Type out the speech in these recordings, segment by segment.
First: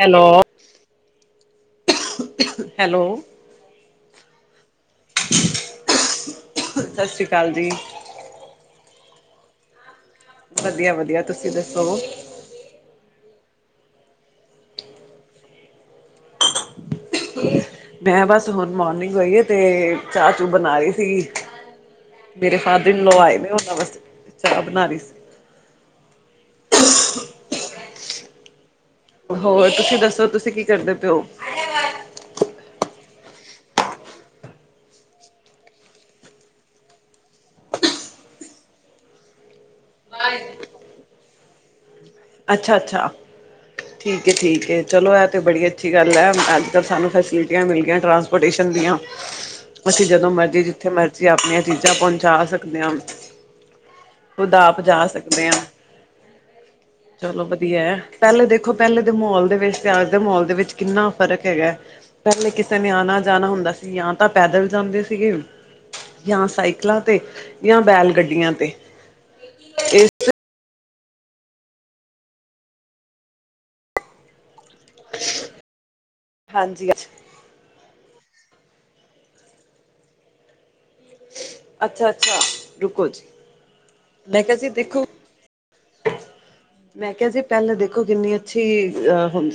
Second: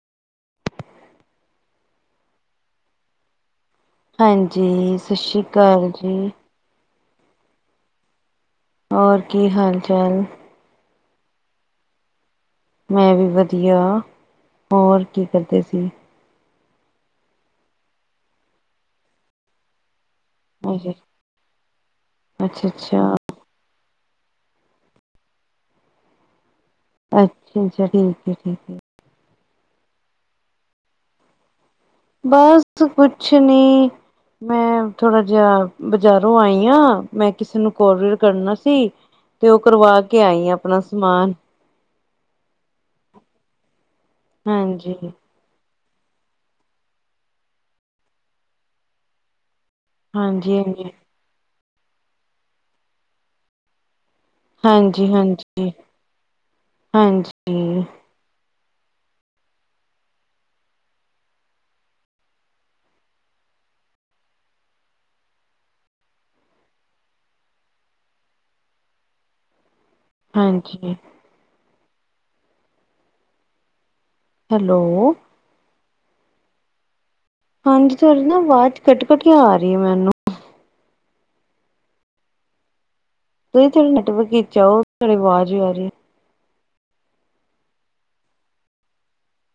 Hello hello. ਹਾਂਜੀ, ਸਤਿ ਸ਼੍ਰੀ ਅਕਾਲ ਜੀ। ਸਤਿ ਸ਼੍ਰੀ ਅਕਾਲ ਜੀ। ਹੋਰ, ਕੀ ਹਾਲ-ਚਾਲ? ਵਧੀਆ, ਵਧੀਆ ਤੁਸੀਂ ਦੱਸੋ ਮੈਂ ਵੀ ਵਧੀਆ। ਹੋਰ ਕੀ ਕਰਦੇ ਸੀ? ਮੈਂ ਬਸ ਹੁਣ ਮੋਰਨਿੰਗ ਹੋਈ ਹੈ, ਤੇ ਚਾਹ ਚੂ ਬਣਾ ਰਹੀ ਅੱਛਾ, ਸੀਗੀ। ਮੇਰੇ ਅੱਛਾ, ਅੱਛਾ, ਫਾਦਰ-ਇੰਨ-ਲੋ ਆਏ ਨੇ ਹੁਣ, ਬਸ। ਚਾਹ ਬਣਾ ਰਹੀ ਸੀ। ਅੱਛਾ-ਅੱਛਾ, ਠੀਕ ਹੈ-ਠੀਕ ਹੈ ਹੋਰ ਤੁਸੀਂ ਦੱਸੋ ਤੁਸੀਂ ਕੀ ਕਰਦੇ ਪਿਓ ਬਸ ਕੁਛ ਨੀ ਮੈਂ ਥੋੜਾ ਜਿਹਾ ਬਜ਼ਾਰੋਂ ਆਈ ਹ ਮੈਂ ਕਿਸੇ ਨੂੰ ਕੋਰੀਅਰ ਕਰਨਾ ਸੀ ਤੇ ਉਹ ਕਰਵਾ ਕੇ ਆਈ ਆ ਆਪਣਾ ਸਮਾਨ ਅੱਛਾ-ਅੱਛਾ, ਠੀਕ ਹੈ, ਠੀਕ ਹੈ ਹਾਂਜੀ, ਚਲੋ ਐ ਤੇ ਬੜੀ ਅੱਛੀ ਗੱਲ ਐ। ਅੱਜ ਕੱਲ ਸਾਨੂੰ ਫੈਸਲਿਟੀਆਂ ਮਿਲਦੀਆਂ ਟਰਾਂਸਪੋਰਟੇਸ਼ਨ ਦੀਆਂ ਅਸੀਂ ਜਦੋਂ ਹਾਂਜੀ, ਮਰਜ਼ੀ ਜਿੱਥੇ ਹਾਂਜੀ। ਮਰਜ਼ੀ ਆਪਣੀਆਂ ਚੀਜ਼ਾਂ ਪਹੁੰਚਾ ਸਕਦੇ ਓ ਖੁਦ ਆਪ ਹਾਂਜੀ, ਜਾ ਸਕਦੇ ਆ ਹਾਂਜੀ, ਚਲੋ ਹਾਂਜੀ, ਵਧੀਆ ਐ। ਪਹਿਲੇ ਦੇਖੋ, ਪਹਿਲੇ ਦੇ ਮਾਹੌਲ ਦੇ ਵਿੱਚ ਤੇ ਅੱਜ ਦੇ ਮਾਹੋਲ ਦੇ ਵਿੱਚ ਕਿੰਨਾ ਫ਼ਰਕ ਹੈਗਾ ਪਹਿਲੇ ਕਿਸੇ ਨੇ ਆਣਾ-ਜਾਣਾ ਹੁੰਦਾ ਸੀ। ਜਾਂ ਤਾਂ ਪੈਦਲ ਜਾਂਦੇ ਸੀਗੇ ਜਾਂ ਸਾਈਕਲਾਂ ਤੇ, ਜਾਂ ਬੈਲ ਗੱਡੀਆਂ ਤੇ। ਇਸ ਹਾਂਜੀ। ਹੈਲੋ। ਹਾਂਜੀ। ਹਾਂਜੀ, ਤੁਹਾਡੀ ਨਾ ਆਵਾਜ਼ ਕੱਟ-ਕੱਟ ਆ ਰਹੀ ਹੈ ਮੈਨੂੰ। ਅੱਛਾ, ਅੱਛਾ ਰੁਕੋ ਜੀ। ਤੁਸੀਂ, ਮੈਂ ਕਿਹਾ ਨੈਟਵਰਕ ਜੀ ਆਓ। ਦੇਖੋ ਤੁਹਾਡੀ ਆਵਾਜ਼ ਹੀ ਆਵਾਜ਼ੀ। ਮੈਂ ਕਿਹਾ ਜੀ, ਪਹਿਲਾਂ ਦੇਖੋ ਕਿੰਨੀ ਅੱਛੀ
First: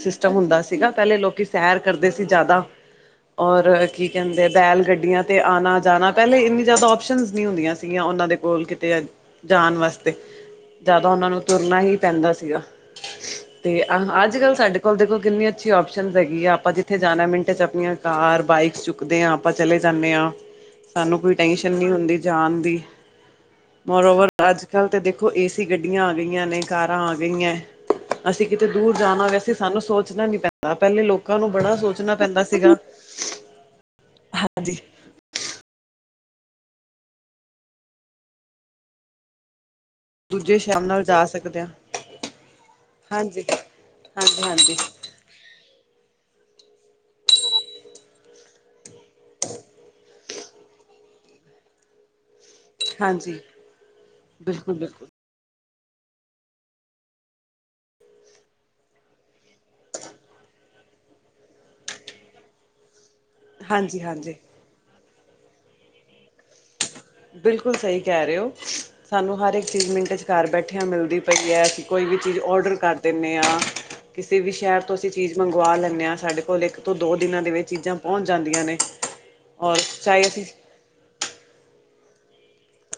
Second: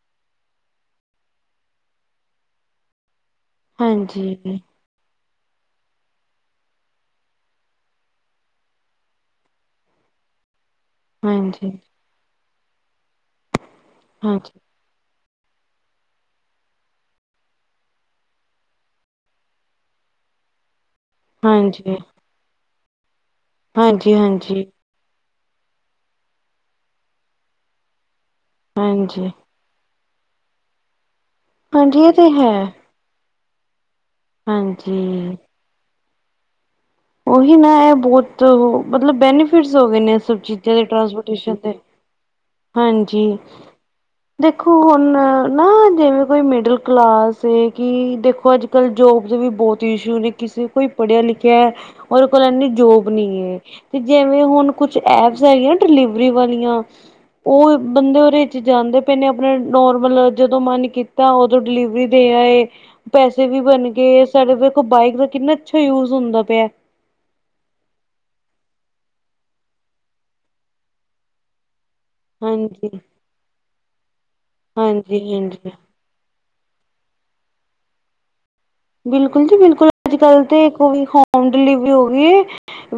ਸਿਸਟਮ ਹੁੰਦਾ ਸੀਗਾ। ਪਹਿਲੇ ਲੋਕੀ ਸੈਰ ਕਰਦੇ ਸੀ ਜ਼ਿਆਦਾ, ਔਰ ਕੀ ਕਹਿੰਦੇ, ਹਾਂਜੀ ਬੈਲ ਗੱਡੀਆਂ। ਤੇ ਆਉਣਾ ਜਾਣਾ ਪਹਿਲੇ ਇੰਨੀ ਜ਼ਿਆਦਾ ਓਪਸ਼ਨ ਨਹੀਂ ਹੁੰਦੀਆਂ ਸੀਗੀਆਂ ਉਹਨਾਂ ਦੇ ਬੋਲ ਕੇ ਤੇ ਜਾਣ ਵਾਸਤੇ ਜ਼ਿਆਦਾ ਉਹਨਾਂ ਨੂੰ ਹਾਂਜੀ ਤੁਰਨਾ ਹੀ ਪੈਂਦਾ ਸੀਗਾ, ਤੇ ਆਹ ਅੱਜਕੱਲ੍ਹ ਹਾਂਜੀ ਸਾਡੇ ਹੁਣ ਦੇਖੋ ਕਿੰਨੀਆਂ ਵਧੀਆ ਓਪਸ਼ਨਾਂ ਹਨ। ਅਸੀਂ ਜਿੱਥੇ ਵੀ ਜਾਣਾ ਹੋਵੇ, ਮਿੰਟਾਂ ਵਿੱਚ ਆਪਣੀਆਂ ਕਾਰਾਂ ਜਾਂ ਬਾਈਕਾਂ ਤੇ ਆਪਾਂ ਚਲੇ ਜਾਂਦੇ ਹਾਂ, ਸਾਨੂੰ ਕੋਈ ਟੈਨਸ਼ਨ ਨਹੀਂ ਹਾਂਜੀ ਹੁੰਦੀ ਜਾਣ ਦੀ ਹਾਂਜੀ ਬਰੋਬਰ ਹਾਂਜੀ ਅੱਜ-ਕਲ ਦੇ ਦਿਨ ਦਖੋ ਏਸੀ ਗੱਡੀਆਂ ਆ ਗਈਆਂ ਨੇ, ਕਾਰਾਂ ਆ ਗਈਆਂ, ਅਸੀਂ ਕਿਤੇ ਦੂਰ ਜਾਣਾ ਹਾਂਜੀ ਵੇ ਸਾਨੂੰ ਸੋਚਣਾ ਨੀ ਪੈਂਦਾ ਪਹਿਲੇ ਲੋਕਾਂ ਨੂੰ ਬੜਾ ਹਾਂਜੀ ਇਹ ਸੋਚਣਾ ਤੇ ਪੈਂਦਾ ਹੈ ਸੀਗਾ ਹਾਂਜੀ- ਉਹੀ ਨਾ ਇਹ ਬਹੁਤ ਮਤਲਬ ਬੈਨੀਫਿਟਸ ਹੋ ਗਏ ਨੇ ਸਭ ਦੂਜੇ ਚੀਜ਼ਾਂ ਦੇ ਸ਼ਾਮ ਨਾਲ ਜਾ ਟਰਾਂਸਪੋਰਟੇਸ਼ਣ ਸਕਦੇ ਹਾਂ ਦੇ- ਹਾਂਜੀ, ਦੇਖੋ ਹਾਂਜੀ-ਹਾਂਜੀ ਹੁਣ ਨਾ ਜਿਵੇਂ ਕੋਈ ਮਿਡਲ ਕਲਾਸ ਕਿ ਦੇਖੋ ਅੱਜ-ਕੱਲ੍ਹ ਜੋਬ ਦੇ ਵੀ ਬਹੁਤ ਇਸ਼ੂ ਨੇ ਕਿਸੇ ਕੋਈ- ਪੜਿਆ-ਲਿਖਿਆ ਉਹਦੇ ਕੋਲ ਐਨੀ- ਜੋਬ ਹਾਂਜੀ ਨਹੀਂ ਹੈ ਤੇ ਜਿਵੇਂ ਹੁਣ ਬਿਲਕੁਲ ਕੁਛ ਬਿਲਕੁਲ ਐਪਸ ਹੈਗੀਆਂ ਨਾ ਡਿਲੀਵਰੀ ਵਾਲੀਆਂ ਉਹ ਬੰਦੇ ਉਹਦੇ ਚ ਜਾਂਦੇ ਪਏ ਨੇ ਆਪਣਾ ਨੋਰਮਲ ਜਦੋਂ ਮਨ ਕੀਤਾ ਜ ਡਿਲੀਵਰੀ ਦੇ ਆਏ- ਪੈਸੇ ਵੀ ਬਣ ਹਾਂਜੀ ਗੇ ਹਾਂਜੀ ਸਾਡੇ ਦੇਖੋ ਬਾਈਕ ਦਾ ਕਿੰਨਾ ਅੱਛਾ ਯੂਜ ਹੁੰਦਾ ਪਿਆ ਬਿਲਕੁਲ ਸਹੀ ਕਹਿ ਰਹੇ ਹੋ, ਸਾਨੂੰ ਹਰ ਇੱਕ ਚੀਜ਼ ਮਿੰਟ ਚ ਘਰ ਬੈਠਿਆਂ ਮਿਲਦੀ ਪਈ ਹੈ ਕੋਈ ਵੀ ਚੀਜ਼ ਔਡਰ ਹਾਂਜੀ, ਕਰ ਦਿੰਦੇ ਹਾਂ, ਕਿਸੇ ਵੀ ਸ਼ਹਿਰ ਤੋਂ ਅਸੀਂ ਹਾਂਜੀ, ਚੀਜ਼ ਹਾਂਜੀ ਮੰਗਵਾ ਲੈਂਦੇ ਹਾਂ ਸਾਡੇ ਇੱਕ ਤੋਂ, ਦੋ ਦਿਨਾਂ ਦੇ ਵਿੱਚ ਚੀਜ਼ਾਂ ਪਹੁੰਚ ਜਾਂਦੀਆਂ ਨੇ- ਬਿਲਕੁਲ ਔਰ ਜੀ-ਬਿਲਕੁਲ ਚਾਹੇ ਅੱਜ-ਕੱਲ ਅਸੀਂ ਤੇ- ਵੀ ਹੋਮ ਡਿਲੀਵਰੀ ਹੋ ਗਈ ਹੈ,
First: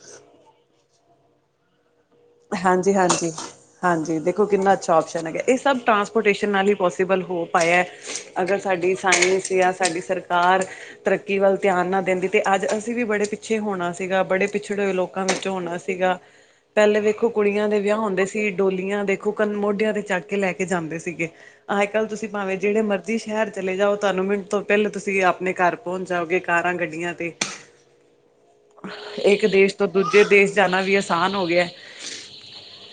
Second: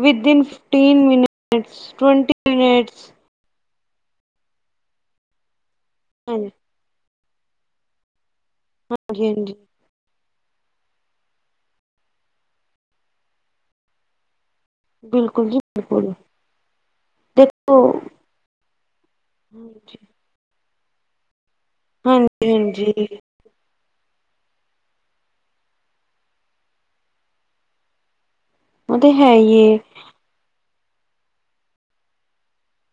ਵਿਦਨ ਫਿਫਟੀਨ ਮਟ ਬਸ ਟਵੈਂਟੀ ਹਾਂਜੀ ਮਨੇਟਸ- ਹਾਂਜੀ ਹਾਂਜੀ ਦੇਖੋ ਕਿੰਨਾ ਅੱਛਾ ਆਪਓਸ਼ਨ ਹੈਗਾ ਇਹ ਸਭ ਟਰਾਂਸਪੋਰਟੇਸ਼ਨ ਹਾਂਜੀ, ਨਾਲ ਹੀ ਪੋਸੀਬਲ ਹੋ ਪਾਇਆ ਅਗਰ ਸਾਡੀ ਹਾਂਜੀ, ਸਾਇੰਸ ਹਾਂਜੀ। ਆ ਸਾਡੀ ਸਰਕਾਰ ਤਰੱਕੀ ਵੱਲ ਧਿਆਨ ਨਾ ਦਿੰਦੀ ਤੇ ਅੱਜ ਅਸੀਂ ਵੀ ਬੜੇ ਪਿੱਛੇ ਹੋਣਾ ਸੀਗਾ ਬੜੇ ਪਿਛੜੇ ਹੋਏ ਲੋਕਾਂ ਬਿਲਕੁਲ ਵਿੱਚੋਂ ਜੀ ਹੋਣਾ ਬਿਲਕੁਲ ਸੀਗਾ, ਪਹਿਲੇ ਵੇਖੋ ਕੁੜੀਆਂ ਦੇ ਦੇਖੋ ਵਿਆਹ ਹੁੰਦੇ ਸੀ ਡੋਲੀਆਂ ਦੇਖੋ ਮੋਢਿਆਂ ਹਾਂਜੀ, ਤੇ ਚੜ ਕੇ ਲੈ ਕੇ ਜਾਂਦੇ ਸੀਗੇ ਅੱਜ-ਕੱਲ ਤੁਸੀਂ ਹਾਂਜੀ, ਭਾਵੇਂ ਜਿਹੜੇ ਮਰਜ਼ੀ ਹਾਂਜੀ। ਸ਼ਹਿਰ ਚਲੇ ਜਾਓ ਤੁਹਾਨੂੰ ਮਿੰਟ ਤੋਂ ਪਹਿਲਾਂ ਤੁਸੀਂ ਆਪਣੇ ਘਰ ਪਹੁੰਚ ਜਾਓਗੇ ਕਾਰਾਂ ਗੱਡੀਆਂ ਤੇ ਉਹ ਤੇ ਹੈ ਇੱਕ ਹੀ ਦੇਸ਼ ਏ ਤੋਂ ਦੂਜੇ ਦੇਸ ਜਾਣਾ ਵੀ ਆਸਾਨ ਹੋ ਗਿਆ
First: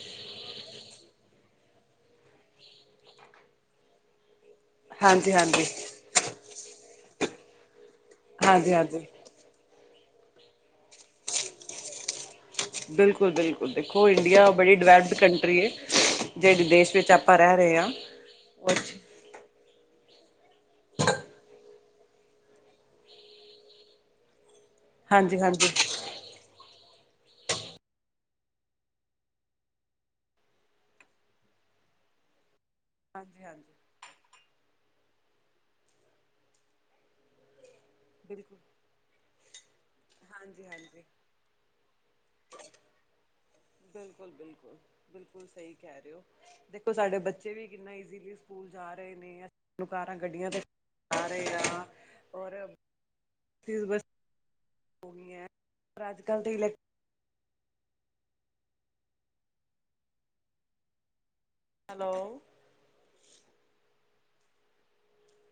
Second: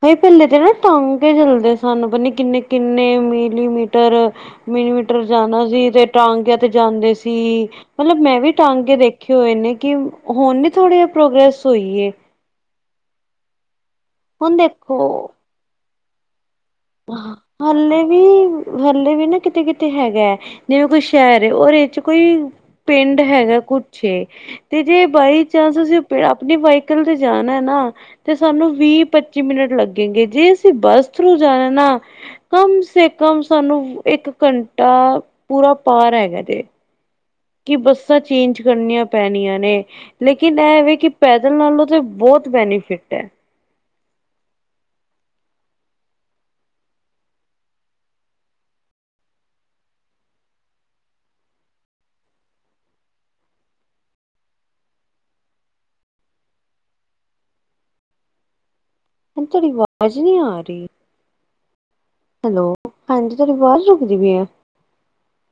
ਭ ਪਹਿਲੇ ਤੇ ਨਾ ਟਾਂਗੇ ਚੱਲਦੇ ਸਨ ਪਤਾ ਨੀ ਕਿੰਨੇ-ਕਿੰਨੇ ਮਿਲੀਮੀਟਰ ਮਿਨੀਮੀਟਰ ਹਾਂਜੀ ਹਾਂਜੀ ਜਾਣਾ ਸੀ ਤੇ ਟਾਂਗਿਆਂ ਤੇ ਜਾਂਦੇ ਸੀ, ਮਤਲਬ ਮੈਂ ਵੀ ਹਾਂਜੀ ਟਾਂਗੇ ਹਾਂਜੀ ਦੇਖ ਕੀ ਹੋਏ ਨੇੇ ਕਿ ਹੁਣ ਨੀ ਥੋੜੀ ਜੀ ਪ੍ਰੋਗਰੈਸ ਹੋਈਖ ਐ ਬਿਲਕੁਲ ਬਿਲਕੁਲ ਦੇਖੋ ਇੰਡੀਆ ਹੁਣ ਬੜੀ ਡਿਵੈਲਪਡ ਦੇਖੋ ਕੰਟਰੀ ਹੈ ਜਿਹੜੇ ਦੇਸ਼ ਵਿੱਚ ਆਪਾਂ ਰਹਿ ਰਹੇ ਹਾਂ ਹਲੇ ਵੀ ਹਲੇ ਵੀ ਨਾ ਕਿਤੇ ਕਿਤੇ ਤੇ ਹੈਗਾ ਹੈ ਜਿਵੇਂ ਕੋਈ ਸ਼ਹਿਰ ਇਹ ਚ ਕੋਈ ਪਿੰਡ ਹੈਗਾ ਕੁਛੇ ਤੇ ਜੇ ਹਾਂਜੀ ਹਾਂਜੀ ਬਾਈ ਹਾਂਜੀ ਚਾਂਸ ਅਸੀਂ ਆਪਣੀ ਵਾਈਕਲ ਤੇ ਜਾਣਾ ਨਾ ਤੇ ਸਾਨੂੰ ਵੀਹ ਪੱਚੀ ਮਿੰਟ ਲੱਗੇ ਗ ਜੇ ਅਸੀਂ ਬੱਸ ਥਰੂ ਜਾਣਾ ਨਾ ਕਮ ਸੇ ਕਮ ਹਾਂਜੀ ਸਾਨੂੰ ਇੱਕ ਘੰਟਾ ਪੂਰਾ ਪਾਰ ਹੈਗਾ ਤੇ ਕਿ ਬੱਸਾਂ ਬਿਲਕੁਲ ਚੇਂਜ ਕਰਨੀਆਂ ਪੈਣੀਆਂ ਨੇ ਲੇਕਿਨ ਹਾਂਜੀ ਇਹਵੇ ਹਾਂਜੀ ਕਿ ਪੈਦਲ ਨਾਲੋਂ ਤਾਂ ਬਹੁਤ ਬੈਨੀਫਿਟ ਹੈ। [inaudible] ਦੇਖੋ ਸਾਡੇ ਬੱਚੇ ਵੀ ਕਿੰਨਾ ਈਜ਼ੀਲੀ ਸਕੂਲ ਜਾ ਰਹੇ ਨੇ ਕਾਰਾਂ ਗੱਡੀਆਂ ਤੇ [unintelligible] [unintelligible] ਪਰ ਅੱਜ-ਕੱਲ੍ਹ [unintelligible] ਤੁਵਾਡੀ ਆਵਾਜ਼ ਨੀ ਆ ਰਹੀ। ਹੈਲੋ। ਹੈਲੋ ਹਾਂਜੀ ਤੁਵਾਡੀ ਆਵਾਜ਼ ਰੁਕਦੀ ਪੀ ਏ।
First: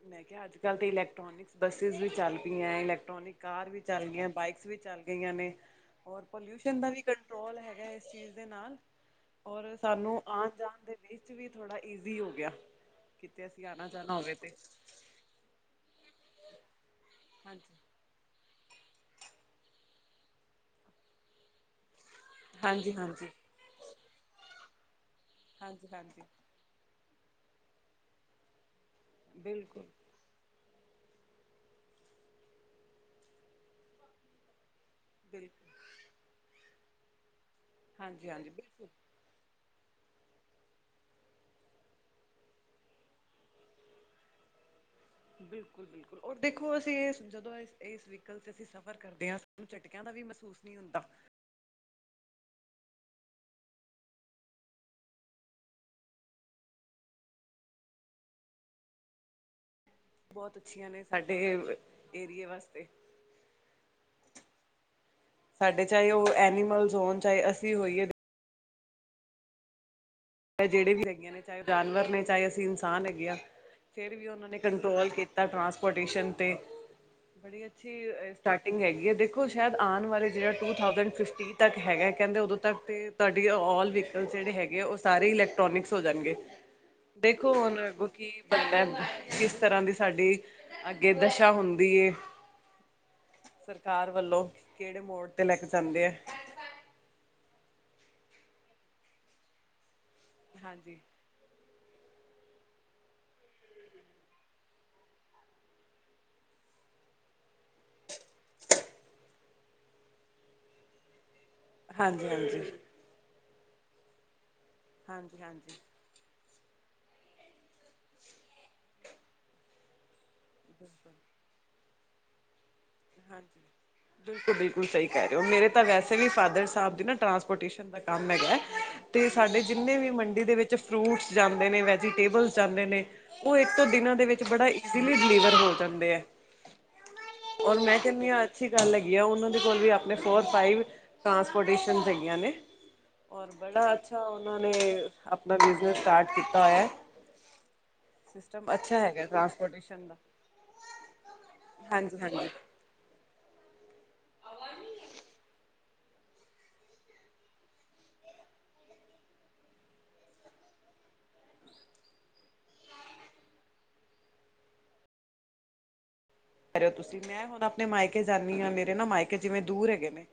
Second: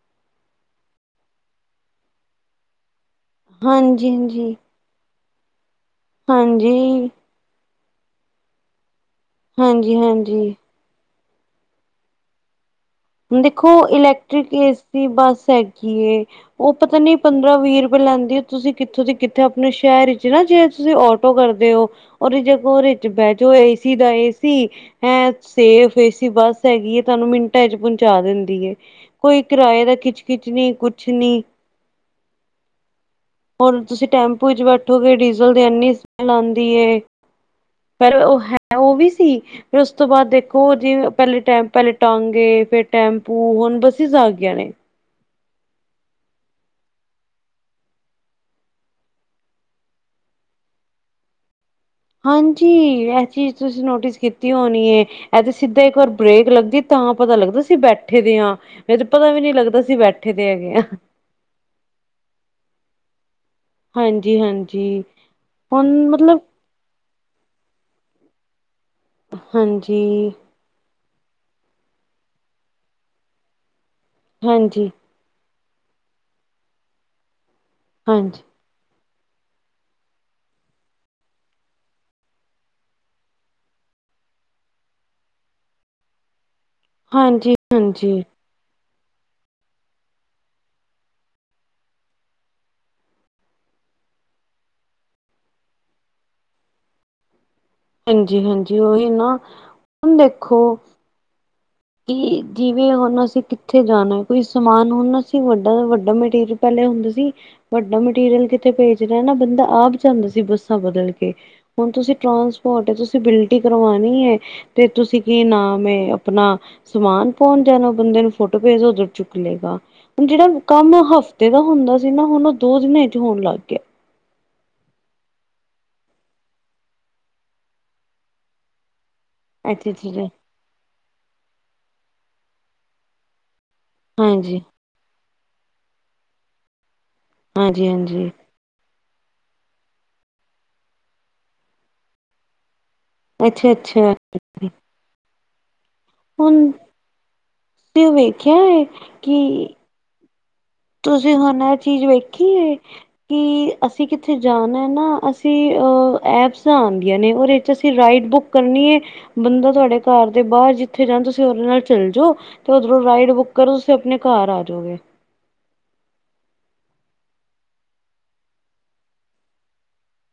ਮੈਂ ਕਿਹਾ ਅੱਜ ਕੱਲ੍ਹ ਤੇ ਇਲੈਕਟ੍ਰੋਨਿਕਸ ਬੱਸਿਸ ਵੀ ਚੱਲ ਪਈਆਂ ਹੈ ਇਲੈਕਟ੍ਰੋਨਿਕ। ਕਾਰ ਵੀ ਚੱਲ ਹਾਂਜੀ ਗਈਆਂ ਹਾਂਜੀ ਬਾਈਕਸ ਵੀ ਚੱਲ ਗਈਆਂ ਨੇ ਔਰ ਪੋਲਿਊਸ਼ਨ ਦਾ ਵੀ ਹਾਂਜੀ ਰੋਲ ਹੈਗਾ ਇਸ ਚੀਜ਼ ਦੇ ਨਾਲ। ਔਰ ਸਾਨੂੰ ਹਾਂਜੀ--ਹਾਂਜੀ। ਆਉਣ [unintelligible] ਵੀ ਥੋੜਾ ਈਜ਼ੀ ਹੋ ਗਿਆ। ਕਿਤੇ ਅਸੀਂ ਦੇਖੋ ਆਉਣਾ ਜਾਣਾ ਹੋਵੇ ਤੇ ਇਲੈਕਟ੍ਰਿਕ ਏਸੀ ਬੱਸ ਹੈਗੀ ਏ ਉਹ ਪਤਾ ਨੀ ਪੰਦਰਾਂ ਹਾਂਜੀ ਵੀਹ ਰੁਪ ਲੈਂਦੀ ਆ ਤੁਸੀਂ ਕਿੱਥੋਂ ਦੀ ਕਿੱਥੇ ਆਪਣੇ ਸ਼ਹਿਰ ਚ ਨਾ ਜੇ ਤੁਸੀਂ ਆਟੋ ਕਰਦੇ ਹੋ, [unintelligible] ਉਹਦੇ ਹਾਂਜੀ ਚ ਹਾਂਜੀ ਬਹਿ ਜਾੋ ਏਸੀ ਦਾ ਏਸੀ ਹੈਂ ਤੇ ਹਾਂਜੀ ਸੇਫ ਹਾਂਜੀ ਏਸੀ ਬਸ। ਹੈਗੀ ਹੈ ਤੁਹਾਨੂੰ ਮਿੰਟਾਂ ਚ ਪਹੁੰਚਾ ਦਿੰਦੀ ਏ ਕੋਈ ਕਿਰਾਏ ਬਿਲਕੁਲ ਦਾ ਖੱਚ ਖਿੱਚਣੀ ਕੁਛ ਨੀ, ਹੋਰ ਤੁਸੀਂ ਟੈਂਪੂ ਚ ਬੈ ਉੱਠੋ ਤੇ ਡੀਜ਼ਲ ਦੀ ਬਿਲਕੁਲ ਇੰਨੀ ਸਮੇਲ ਆਂਦੀ ਏ ਪਰ ਹਾਂਜੀ ਉਹ ਹਾਂਜੀ ਹੈ ਬਿਲਕੁਲ ਉਹ ਵੀ ਸੀ। ਫਿਰ ਉਸ ਤੋਂ ਬਾਦ ਦੇਖੋ ਜੀ ਪਹਿਲੇ ਟਾਈਮ ਪਹਿਲੇ ਟਾਂਗੇ ਫ਼ੇਰ, ਟੈਂਪੂ ਹੁਣ ਬੱਸਿਸ ਆ ਗਈਆਂ ਨੇ। [inaudible] ਦੇਖੋ ਅਸੀਂ ਇਸ ਜਦੋਂ ਏਸ ਵਹਿਕਲ ਚ ਅਸੀਂ ਸਫ਼ਰ ਕਰਦੇ ਹਾਂ ਸਾਨੂੰ ਝਟਕਿਆਂ ਦਾ ਵੀ ਮਹਿਸੂਸ ਨੀ ਹੁੰਦਾ। ਹਾਂਜੀ ਇਹ ਚੀਜ਼ ਤੁਸੀਂ ਨੋਟਿਸ ਕੀਤੀ ਹੋਣੀ ਏ। ਇਹ ਤੇ ਸਿੱਧਾ ਇੱਕ ਵਾਰ ਬ੍ਰੇਕ ਲੱਗਦੀ ਤਾਂ ਪਤਾ ਲੱਗਦਾ ਅਸੀਂ ਬੈਠੇ ਦੇ ਹਾਂ। ਨਹੀ ਤੇ ਪਤਾ ਵੀ ਨੀ ਲੱਗਦਾ ਅਸੀ ਬੈਠ, ਬਹੁਤ ਅੱਛੀਆਂ ਨੇ ਸਾਡੇ ਏਰੀਏ ਵਾਸਤੇ। ਹਾਂਜੀ--ਹਾਂਜੀ। ਸਾਡੇ ਚਾਹੇ ਉਹ ਐਨੀਮਲਸ ਹੋਣ ਚਾਹੇ ਅਸੀਂ ਹੋਈਏ, ਹਾਂਜੀ। ਅਹ ਜੇੜੇ ਵੀ ਹੈਗੇ ਨੇ ਚਾਹੇ ਉਹ ਜਾਨਵਰ ਨੇ ਚਾਹੇ ਅਸੀਂ ਇਨਸਾਨ ਹੈਗੇ ਆ ਫੇਰ ਵੀ ਉਹਨਾਂ ਨੇ ਹਾਂਜੀ ਕੰਟਰੋਲ, ਟਰਾਂਸਪੋਰਟੇਸ਼ਨ ਤੇ ਬੜੀ ਹਾਂਜੀ ਅੱਛੀ ਹੈਗੀ ਹੈ ਦੇਖੋ ਸ਼ਾਇਦ ਆਣ ਵਾਲੇ ਜੇੜਾ ਟੂ ਥਾਉਸੰਡ ਫਿਫਟੀ ਤੱਕ ਹੈਗਾ ਕਹਿੰਦੇ ਉਦੋਂ ਤੱਕ ਤੇ। ਤੁਵਾਡੇ ਆਲ ਵਹੀਕਲਸ ਜੇੜੇ ਹੈਗੇ ਆ ਉਹ ਸਾਰੇ ਇਲੈਕਟ੍ਰੋਨਿਕਸ ਹੋ ਜਾਣਗੇ। ਦੇਖੋ ਹਾਂਜੀ ਹੁਣ ਅਗੋ ਹਾਂਜੀ ਕੀ, ਕਿਸ ਤਰ੍ਹਾਂ ਦੀ ਸਾਡੀ ਅੱਗੇ ਦਸ਼ਾ ਹੁੰਦੀ ਏ? ਸਰਕਾਰ ਵੱਲੋਂ ਕੇੜੇ ਮੋੜ ਤੇ ਲੈ ਕੇ ਜਾਂਦੇ ਹੈ। ਹਾਂਜੀ-ਹਾਂਜੀ ਓਹੀ ਨਾ ਹੁਣ ਦੇਖੋ, ਹਾਂਜੀ ਕਿ ਜਿਵੇਂ ਹੋਣ ਅਸੀ ਕਿੱਥੇ ਜਾਣਾ ਕੋਈ ਸਮਾਨ ਹੁਣ ਅਸੀ ਵਡਾ ਤੋ ਵੱਡਾ ਮਟੀਰੀਅਲ ਪਹਿਲੇ ਹੁੰਦੇ ਸੀ ਵੱਡਾ ਮਟੀਰੀਅਲ ਕਿਤੇ ਭੇਜਨਾ ਨਾ, ਬੰਦਾ ਆਪ ਜਾਂਦਾ ਸੀ ਬੱਸਾਂ ਬਦਲ ਕੇ। ਹੁਣ ਤੁਸੀਂ ਹਾਂਜੀ ਹਾਂਜੀ ਟਰਾਂਸਪੋਰਟ, ਤੁਸੀਂ ਬਿਲਟੀ ਕਰਵਾਣੀ ਹੈ, ਤੇ ਤੁਸੀਂ ਹਾਂਜੀ ਕੀ ਹਾਂਜੀ ਨਾਮ ਐ, ਆਪਣਾ ਸਮਾਨ ਪਾਉਣ ਜਾਣਾ, ਬੰਦੇ ਨੂੰ ਫੋਟੋ ਭੇਜ ਦੋ, ਉੱਧਰੋ ਚੁੱਕ ਲਏਗਾ, ਹੁਣ ਜਿਹੜਾ ਕੰਮ ਬਿਲਕੁਲ ਹਫ਼ ਏਦਾ ਹੁੰਦਾ ਸੀ ਨਾ ਹੁਣ ਉਹ ਦੋ ਦਿਨਾਂ ਚ ਹੋਣ ਲੱਗ ਹਾਂਜੀ ਗਿਆ। ਬਿਲਕੁਲ ਬਿਲਕੁਲ ਸਹੀ ਕਹਿ ਰਹੇ ਹੋ ਮੇਰੇ ਤਾਂ ਵੈਸੇ ਵੀ ਫਾਦਰ ਸਾਹਿਬ ਦੀ ਨਾ ਟ੍ਰਾਂਸਪੋਟੇਸ਼ਨ ਦਾ ਕੰਮ ਹੈਗਾ। ਤੇ ਸਾਡੇ ਅੱਛਾ ਜਿੰਨੇ ਵੀ ਅੱਛਾ ਮੰਡੀ ਦੇ ਵਿੱਚ ਫਰੂਟਸ ਜਾਂਦੇ ਨੇ ਵੈਜੀਟੇਬਲਸ ਜਾਂਦੇ ਨੇ, ਉਹ ਇੱਕ ਦੋ ਦਿਨਾਂ ਦੇ ਵਿੱਚ ਹਾਂਜੀ ਬੜਾ ਈਸਿਲੀ ਡਿਲੀਵਰ ਹੋ ਜਾਂਦੇ ਹੈ। ਔਰ ਹਾਂਜੀ ਮੈ ਕਹਣੀ ਹਾਂਜੀ ਆ, ਅੱਛੀ ਗੱਲ ਹੈਗੀ ਆ ਉਹਨਾਂ ਦੇ ਕੋਲ ਵੀ ਆਪਣੇ ਫੋਰ ਫਾਈਵ ਟਰਾਂਸਪੋਰਟੇਸ਼ਨ ਹੈਗੀਆਂ ਨੇ। ਔਰ ਬੜਾ ਅੱਛਾ ਉਹਨਾਂ ਨੇ ਆਪਣਾ ਬਿਜਨਸ ਸਟਾਰਟ ਕੀਤਾ ਹੁਣ ਹੋਇਆ ਤੇ ਵੇਖਿਆ ਸਿਸਟਮ ਹੈ ਅੱਛਾ ਹੈਗਾ ਕਿ ਟਰਾਂਸਪੋਰਟੇਸ਼ਨ ਦਾ। ਤੁਸੀਂ ਹੁਣ ਇਹ ਚੀਜ਼ ਹਾਂਜੀ ਵੇਖੀ ਹਾਂਜੀ ਏ ਕਿ ਅਸੀਂ ਕਿੱਥੇ ਜਾਣਾ ਨਾ ਅਸੀਂ, ਐਪਸ ਆਦੀਆਂ ਨੇ ਓਹਦੇ ਚ ਤੁਸੀ ਰਾਈਡ ਬੁੱਕ ਕਰਨੀ ਏ। ਬੰਦਾ ਤੁਹਾਡੇ ਘਰ ਦੇ ਬਾਹਰ ਜਿੱ ਉੱਥੇ ਜਾਣ, ਤੁਸੀਂ ਉਹਦੇ ਨਾਲ ਚੱਲ ਜਾਓ, ਤੇ ਉਧਰੋਂ ਰਾਈਡ ਬੁੱਕ ਕਰੋ, ਤੁਸੀਂ ਆਪਣੇ ਘਰ ਆ ਜਾਓਗੇ। ਕਰਿਓ ਤੁਸੀਂ, ਮੈਂ ਹੁਣ ਆਪਣੇ ਮਾਇਕੇ ਜਾਂਨੀ ਆਂ, ਮੇਰੇ ਨਾ ਮਾਇਕੇ ਜਿਵੇਂ ਦੂਰ ਹੈਗੇ ਨੇ।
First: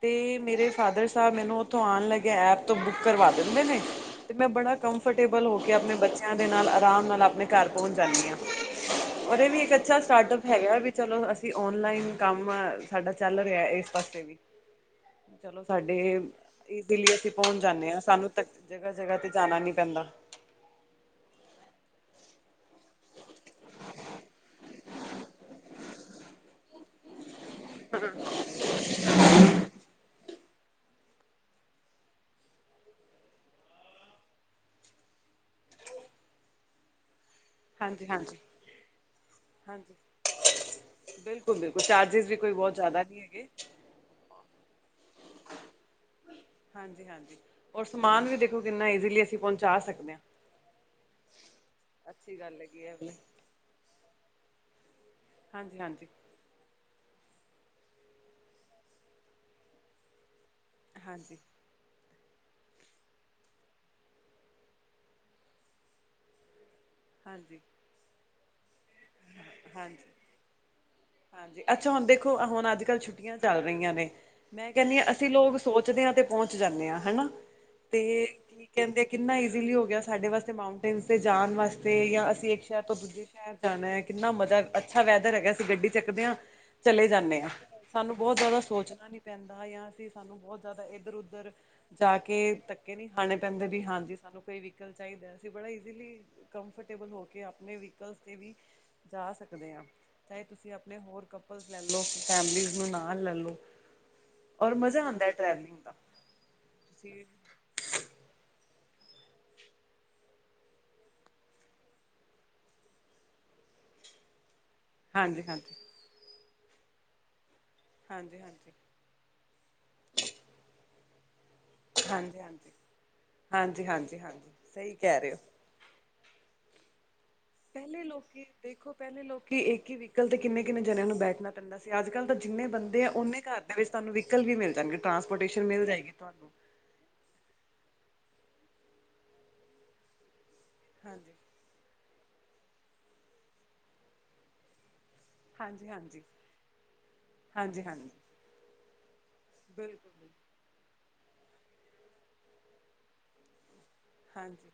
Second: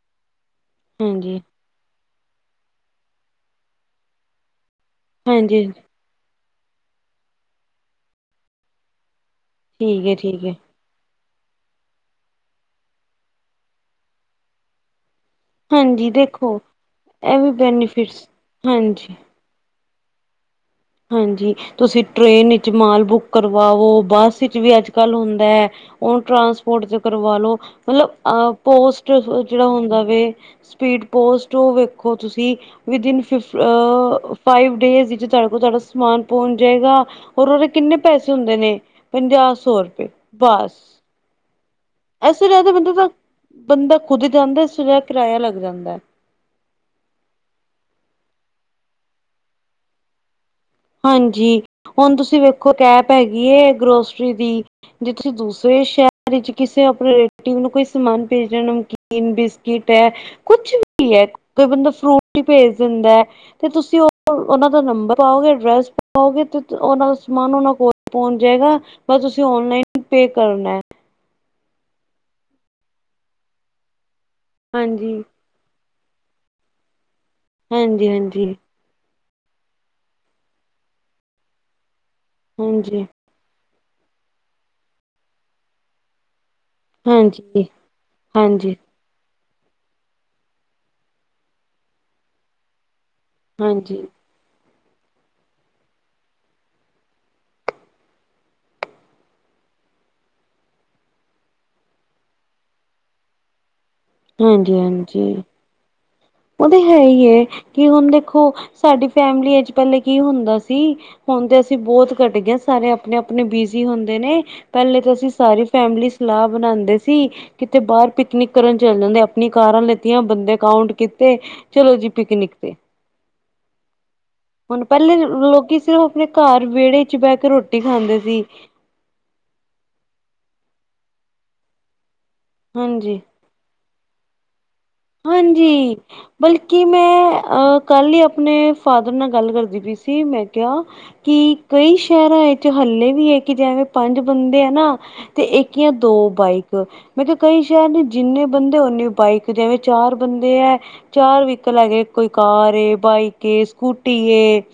ਤੇ ਮੇਰੇ ਫਾਦਰ ਸਾਹਿਬ ਹਾਂਜੀ ਮੈਨੂੰ ਉੱਥੋਂ ਆਉਣ ਲੱਗਿਆ ਐਪ ਤੋਂ ਬੁੱਕ ਕਰਵਾ ਦਿੰਦੇ ਨੇ, ਤੇ ਮੈਂ ਬੜਾ ਕੰਫਰਟੇਬਲ ਹੋ ਹਾਂਜੀ ਕੇ, ਆਪਣੇ ਬੱਚਿਆਂ ਦੇ ਨਾਲ ਆਰਾਮ ਨਾਲ ਆਪਣੇ ਘਰ ਪਹੁੰਚ ਜਾਂਦੀ ਹਾਂ, ਔਰ ਇਹ ਵੀ ਇੱਕ ਅੱਛਾ ਠੀਕ ਹੈ ਠੀਕ ਸਟਾਰਟਅਪ ਹੈ ਹੈਗਾ, ਵੀ ਚਲੋ ਅਸੀਂ ਔਨਲਾਈਨ ਕੰਮ ਸਾਡਾ ਚੱਲ ਰਿਹਾ ਇਸ ਪਾਸੇ ਵੀ। ਚਲੋ ਸਾਡੇ, ਹਾਂਜੀ ਦੇਖੋ ਇਸਦੇ ਲਈ ਅਸੀਂ ਇਹ ਵੀ ਪਹੁੰਚ ਜਾਂਨੇ ਆਂ, ਬੈਨੀਫਿਟਸ ਸਾਨੂੰ ਤ ਜਗ੍ਹਾ ਹਾਂਜੀ ਜਗ੍ਹਾ ਤੇ ਜਾਣਾ ਨੀ ਪੈਂਦਾ। ਹਾਂਜੀ ਤੁਸੀਂ ਟ੍ਰੇਨ ਵਿੱਚ ਮਾਲ ਬੁੱਕ ਕਰਵਾਔ, ਬੱਸ ਵਿੱਚ ਵੀ ਅੱਜ ਕੱਲ ਹੁੰਦਾ ਹੈ। ਉਹਨੂੰ ਟ੍ਰਾਂਸਪੋਰਟ ਤੇ ਕਰਵਾਲੋ, ਮਤਲਬ ਪੋਸਟ ਜਿੜਾ ਹੁੰਦਾ ਵੇ ਸਪੀਡ ਪੋਸਟ, ਔ ਵੇਖੋ ਤੁਸੀਂ ਵਿਦ ਇਨ ਫਾਈਵ ਡੇਜ਼ ਵਿਜ ਉਹ ਤੁਹਾਡਾ ਸਮਾਨ ਪਹੁੰਚ ਜਾਏਗਾ। ਹੋਰ ਉਹਦੇ ਕਿੰਨੇ ਹਾਂਜੀ ਪੈਸੇ ਹਾਂਜੀ ਹੁੰਦੇ ਨੇ, ਪੰਜਾਹ, ਸੌ ਹਾਂਜੀ ਰੁਪਏ, ਬਸ। ਬਿਲਕੁਲ ਬਿਲਕੁਲ ਚਾਰਜਿਸ ਵੀ ਇਸ ਤੋਂ ਕੋਈ ਬਹੁਤ ਬੰਦੇ ਜ਼ਿਆਦਾ ਦਾ ਨਹੀਂ ਹੈਗੇ। ਬੰਦਾ ਖੁਦ ਜਾਂਦਾ, ਇਸ ਤੋ ਵੱਧ ਕਿਰਾਇਆ ਲੱਗ ਜਾਂਦਾ ਐ। ਹਾਂਜੀ ਹਾਂਜੀ, ਔਰ ਸਮਾਨ ਵੀ ਦੇਖੋ ਕਿੰਨਾ ਈਜ਼ੀਲੀ ਅਸੀਂ ਪਹੁੰਚਾ ਸਕਦੇ ਹਾਂ। ਹਾਂਜੀ ਹੁਣ ਅੱਛੀ ਤੁਸੀਂ ਗੱਲ ਵੇਖੋ, ਹੈਗੀ ਹੈ ਐੱਪ ਹੈਗੀ ਹੈ, ਗਰੋਸਰੀ ਦੀ। ਜੇ ਤੁਸੀਂ ਹਾਂਜੀ ਦੂਸਰੇ ਹਾਂਜੀ ਸ਼ਹਿਰ ਵਿਚ ਕਿਸੇ ਆਪਣੇ ਰੀਲੇਟਿਵ ਨੂੰ ਕੋਈ ਸਮਾਨ ਭੇਜਣਾ, ਨਮਕੀਨ ਬਿਸਕਿਟ ਹੈ ਕੁਛ ਵੀ ਹੈ ਹਾਂਜੀ ਕੋਈ ਬੰਦਾ ਫਰੂਟ ਹੀ ਭੇਜ ਦਿੰਦਾ ਹੈ, ਤੇ ਤੁਸੀਂ ਉਹ ਉਹਨਾਂ ਦਾ ਨੰਬਰ ਪਾਓਗੇ ਐਡਰੈੱਸ ਪਾ ਔ ਗੇ, ਤੇ ਉਹਨਾਂ ਦਾ ਸਮਾਨ ਹਾਂਜੀ ਉਹਨਾਂ ਕੋਲ ਪਹੁੰਚ ਜਾਏਗਾ, ਬਸ ਤੁਸੀਂ ਔਨਲਾਈਨ ਹਾਂਜੀ ਪੇ ਕਰਨਾ ਐ। ਹਾਂਜੀ, ਅੱਛਾ ਹੁਣ ਦੇਖੋ ਹੁਣ ਅੱਜ ਕੱਲ੍ਹ ਛੁੱਟੀਆਂ ਚੱਲ ਰਹੀਆਂ ਨੇ, ਮੈਂ ਕਹਿੰਦੀ ਹਾਂ ਹਾਂਜੀ ਅਸੀਂ ਲੋਕ ਸੋਚਦੇ ਹਾਂ ਤੇ ਪਹੁੰਚ ਜਾਂਨੇ ਆਂ, ਹੈਨਾ, ਤੇ ਹਾਂਜੀ ਹਾਂਜੀ ਕੀ ਕਹਿੰਦੇ ਆ, ਕਿੰਨਾ ਈਜ਼ੀਲੀ ਹੋ ਗਿਆ ਸਾਡੇ ਵਾਸਤੇ, ਮਾਊਟੇਨ ਤੇ ਜਾਣ ਵਾਸਤੇ, ਜਾਂ ਅਸੀਂ ਇੱਕ ਸ਼ਹਿਰ ਤੋਂ ਹਾਂਜੀ ਦੂਜੇ ਸ਼ਹਿਰ ਜਾਣਾ ਹੈ, ਕਿੰਨਾ ਮਜ਼ਾ ਅੱਛਾ ਵੈਦਰ ਹੈਗਾ, ਅਸੀਂ ਗੱਡੀ ਚੱਕਦੇ ਹਾਂ ਚਲੇ ਜਾਂਨੇ ਆਂ, ਹਾਂਜੀ ਸਾਨੂੰ ਬਹੁਤ ਜ਼ਿਆਦਾ ਹਾਂਜੀ ਸੋਚਣਾ ਨੀ ਪੈਂਦਾ, ਜਾਂ ਅਸੀਂ ਸਾਨੂੰ ਬਹੁਤ ਜ਼ਿਆਦਾ ਇੱਧਰ ਉੱਧਰ ਜਾ ਕੇ ਤ ਏ ਨਹੀਂ ਖਾਣੇ ਪੈਂਦੇ, ਵੀ ਹਾਂਜੀ ਸਾਨੂੰ ਕੋਈ ਵੀ ਸਾਈਕਲ ਚਾਹੀਦਾ, ਅਸੀ ਬੜੇ ਇਜ਼ੀਲੀ ਕੰਫਰਟੇਬਲ ਹੋ ਕੇ, ਆਪਣੇ ਵਹਿਕਲਸ ਤੇ ਵੀ ਜਾ ਸਕਦੇ ਹਾਂ, ਚਾਹੇ ਤੁਸੀਂ ਆਪ ਆਪਣੇ ਹੋਰ ਕਪਲ ਲੈ ਲੋ, ਫੈਮਲੀ ਨੂੰ ਨਾਲ ਲੈ ਲੋ ਔਰ ਹਾਂਜੀ ਮਜ਼ਾ ਆਉਦਾ ਹੈ, ਹਾਂਜੀ ਟਰੈਵਲਿੰਗ ਦਾ। ਉਹ ਤਾਂ ਹੈ ਤੁਸੀਂ ਈ ਐ, ਕਿ ਹੁਣ ਦੇਖੋ ਸਾਡੀ ਫੈਮਲੀਆਂ ਚ ਪਹਿਲਲੇ ਕੀ ਹੁੰਦਾ ਸੀ ਹੁਣ ਤੇ ਅਸੀਂ ਬਹੁਤ ਕੱਟ ਗਏ ਸਾਰੇ ਆਪਣੇ- ਆਪਣੇ ਬਿਜੀ ਹੁੰਦੇ ਨੇ। ਪਹਿਲੇ ਤਾਂ ਅਸੀਂ ਹਾਂਜੀ ਸਾਰੀ ਹਾਂਜੀ ਫੈਮਿਲੀ ਸਲਾਹ ਬਣਾਉਂਦੇ ਸੀ, ਕਿਤੇ ਬਾਹਰ ਹਾਂਜੀ ਹਾਂਜੀ ਪਿਕਨਿਕ ਹਾਂਜੀ ਕਰਨ ਚੱਲ ਜਾਂਦੇ ਆਪਣੀ ਕਾਰਾਂ ਲਿੱਤੀਆਂ, ਬੰਦੇ ਕਾਉਂਟ ਕੀਤੇ ਚਲੋ ਜੀ ਪਿਕਨਿਕ ਤੇ, ਹਾਂਜੀ ਹਾਂਜੀ ਹਾਂਜੀ ਹਾਂਜੀ ਹੁਣ ਸਹੀ ਪਹਿਲੇ ਕਹਿ ਰਹੇ ਹੋ। ਲੋਕੀ ਸਿਰਫ ਆਪਣੇ ਘਰ ਵਿਹੜੇ ਚ ਬਹਿ ਕੇ ਰੋਟੀ ਪਹਿਲੇ ਖਾਂਦੇ ਸੀ ਲੋਕੀ ਦੇਖੋ ਪਹਿਲੇ ਲੋਕੀ, ਇੱਕ ਹੀ ਵਹੀਕਲ ਤੇ ਕਿੰਨੇੰ ਕਿੰਨੇ ਜਣਿਆਂ ਨੂੰ ਬੈਠਣਾ ਪੈਂਦਾ ਸੀ, ਅੱਜ ਕੱਲ੍ਹ ਤਾਂ ਜਿੰਨੇ ਬੰਦੇ ਆ ਹਾਂਜੀ ਓਨੇ ਘਰ ਵਿੱਚ ਤੁਹਾਨੂੰ ਵੀਹੀਕਲ ਵੀ ਮਿਲ ਜਾਣਗੇ, ਟਰਾਂਸਪੋਰਟੇਸ਼ਨ ਮਿਲ ਜਾਏਗੀ ਤੁਹਾਨੂੰ। ਕੀ ਮੈਂ, ਅ ਕੱਲ ਹੀ ਆਪਣੇ ਫਾਦਰ ਨਾਲ ਗੱਲ ਕਰਦੀ ਪਈ ਸੀ, ਮੈਂ ਕੇਹਾ, ਹਾਂਜੀ ਕੀ ਕਈ ਸ਼ਹਿਰਾਂ ਵਿੱਚ ਹੱਲੇ ਵੀ ਹੈ, ਕਿ ਜਿਵੇਂ ਪੰਜ ਬੰਦੇ ਆ ਨਾ ਤੇ ਇੱਕ ਹਾਂਜੀ ਜਾਂ ਦੋ ਹਾਂਜੀ ਬਾਈਕ, ਮੈਂ ਕਿਹਾ ਕਈ ਹਾਂਜੀ ਸ਼ਹਿਰ ਨੇ ਹਾਂਜੀ ਜਿੰਨੇ ਬੰਦੇ ਨੀ ਬਾਈਕ ਤੇ ਬਿਲਕੁਲ ਚਾਰ ਬਿਲਕੁਲ ਬੰਦੇ ਹੈ, ਚਾਰ ਵਹਿਕਲ ਹੈਗੇ, ਕੋਈ ਕਾਰ ਏ, ਬਾਈਕ ਕੇ ਸਕੂਟੀ ਐ, ਹਾਂਜੀ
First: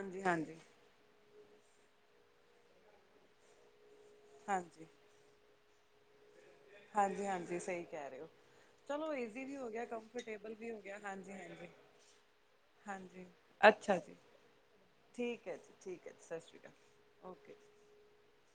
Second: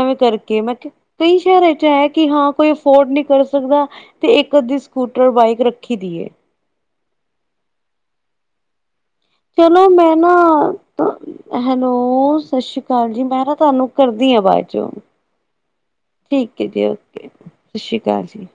ਐਵੇਂ ਕਰਕੇ, ਹਾਂਜੀ ਮੈਂ ਕਿਹਾ ਕਈ ਸ਼ਹਿਰਾਂ ਚ ਹੈ, ਕਿ ਹਾਂ ਕੋਈ ਅਫੋਰਡ ਨਹੀਂ ਕਰ ਸਕਦਾ, ਤੇ ਇੱਕ ਅੱਧੀ ਹਾਂਜੀ ਸਕੂ ਤੇ ਬਾਈਕ ਰੱਖੀ ਦੀ ਏ ਹਾਂਜੀ ਹਾਂਜੀ ਸਹੀ ਕਹਿ ਰਹੇ ਹੋ, ਚਲੋ ਵੀ ਹੋ ਗਿਆ ਚਲੋ ਮੈਂ ਨਾ, ਕੰਫਰਟੇਬਲ ਵੀ ਹੋ ਗਿਆ ਹਾਂਜੀ ਹਾਂਜੀ ਹੈਲੋ ਸਤਿ ਸ਼੍ਰੀ ਅਕਾਲ ਜੀ, ਹਾਂਜੀ ਮੈਂ ਨਾ ਤੁਹਾਨੂੰ ਅੱਛਾ ਜੀ ਕਰਦੀ ਆ ਬਾਅਦ ਚੋਂ ਠੀਕ ਹੈ ਜੀ ਠੀਕ ਹੈ ਜੀ ਸਤਿ ਸ਼੍ਰੀ ਅਕਾਲ ਓਕੇ ਜੀ। ਸਤਿ ਸ਼੍ਰੀ ਅਕਾਲ ਜੀ।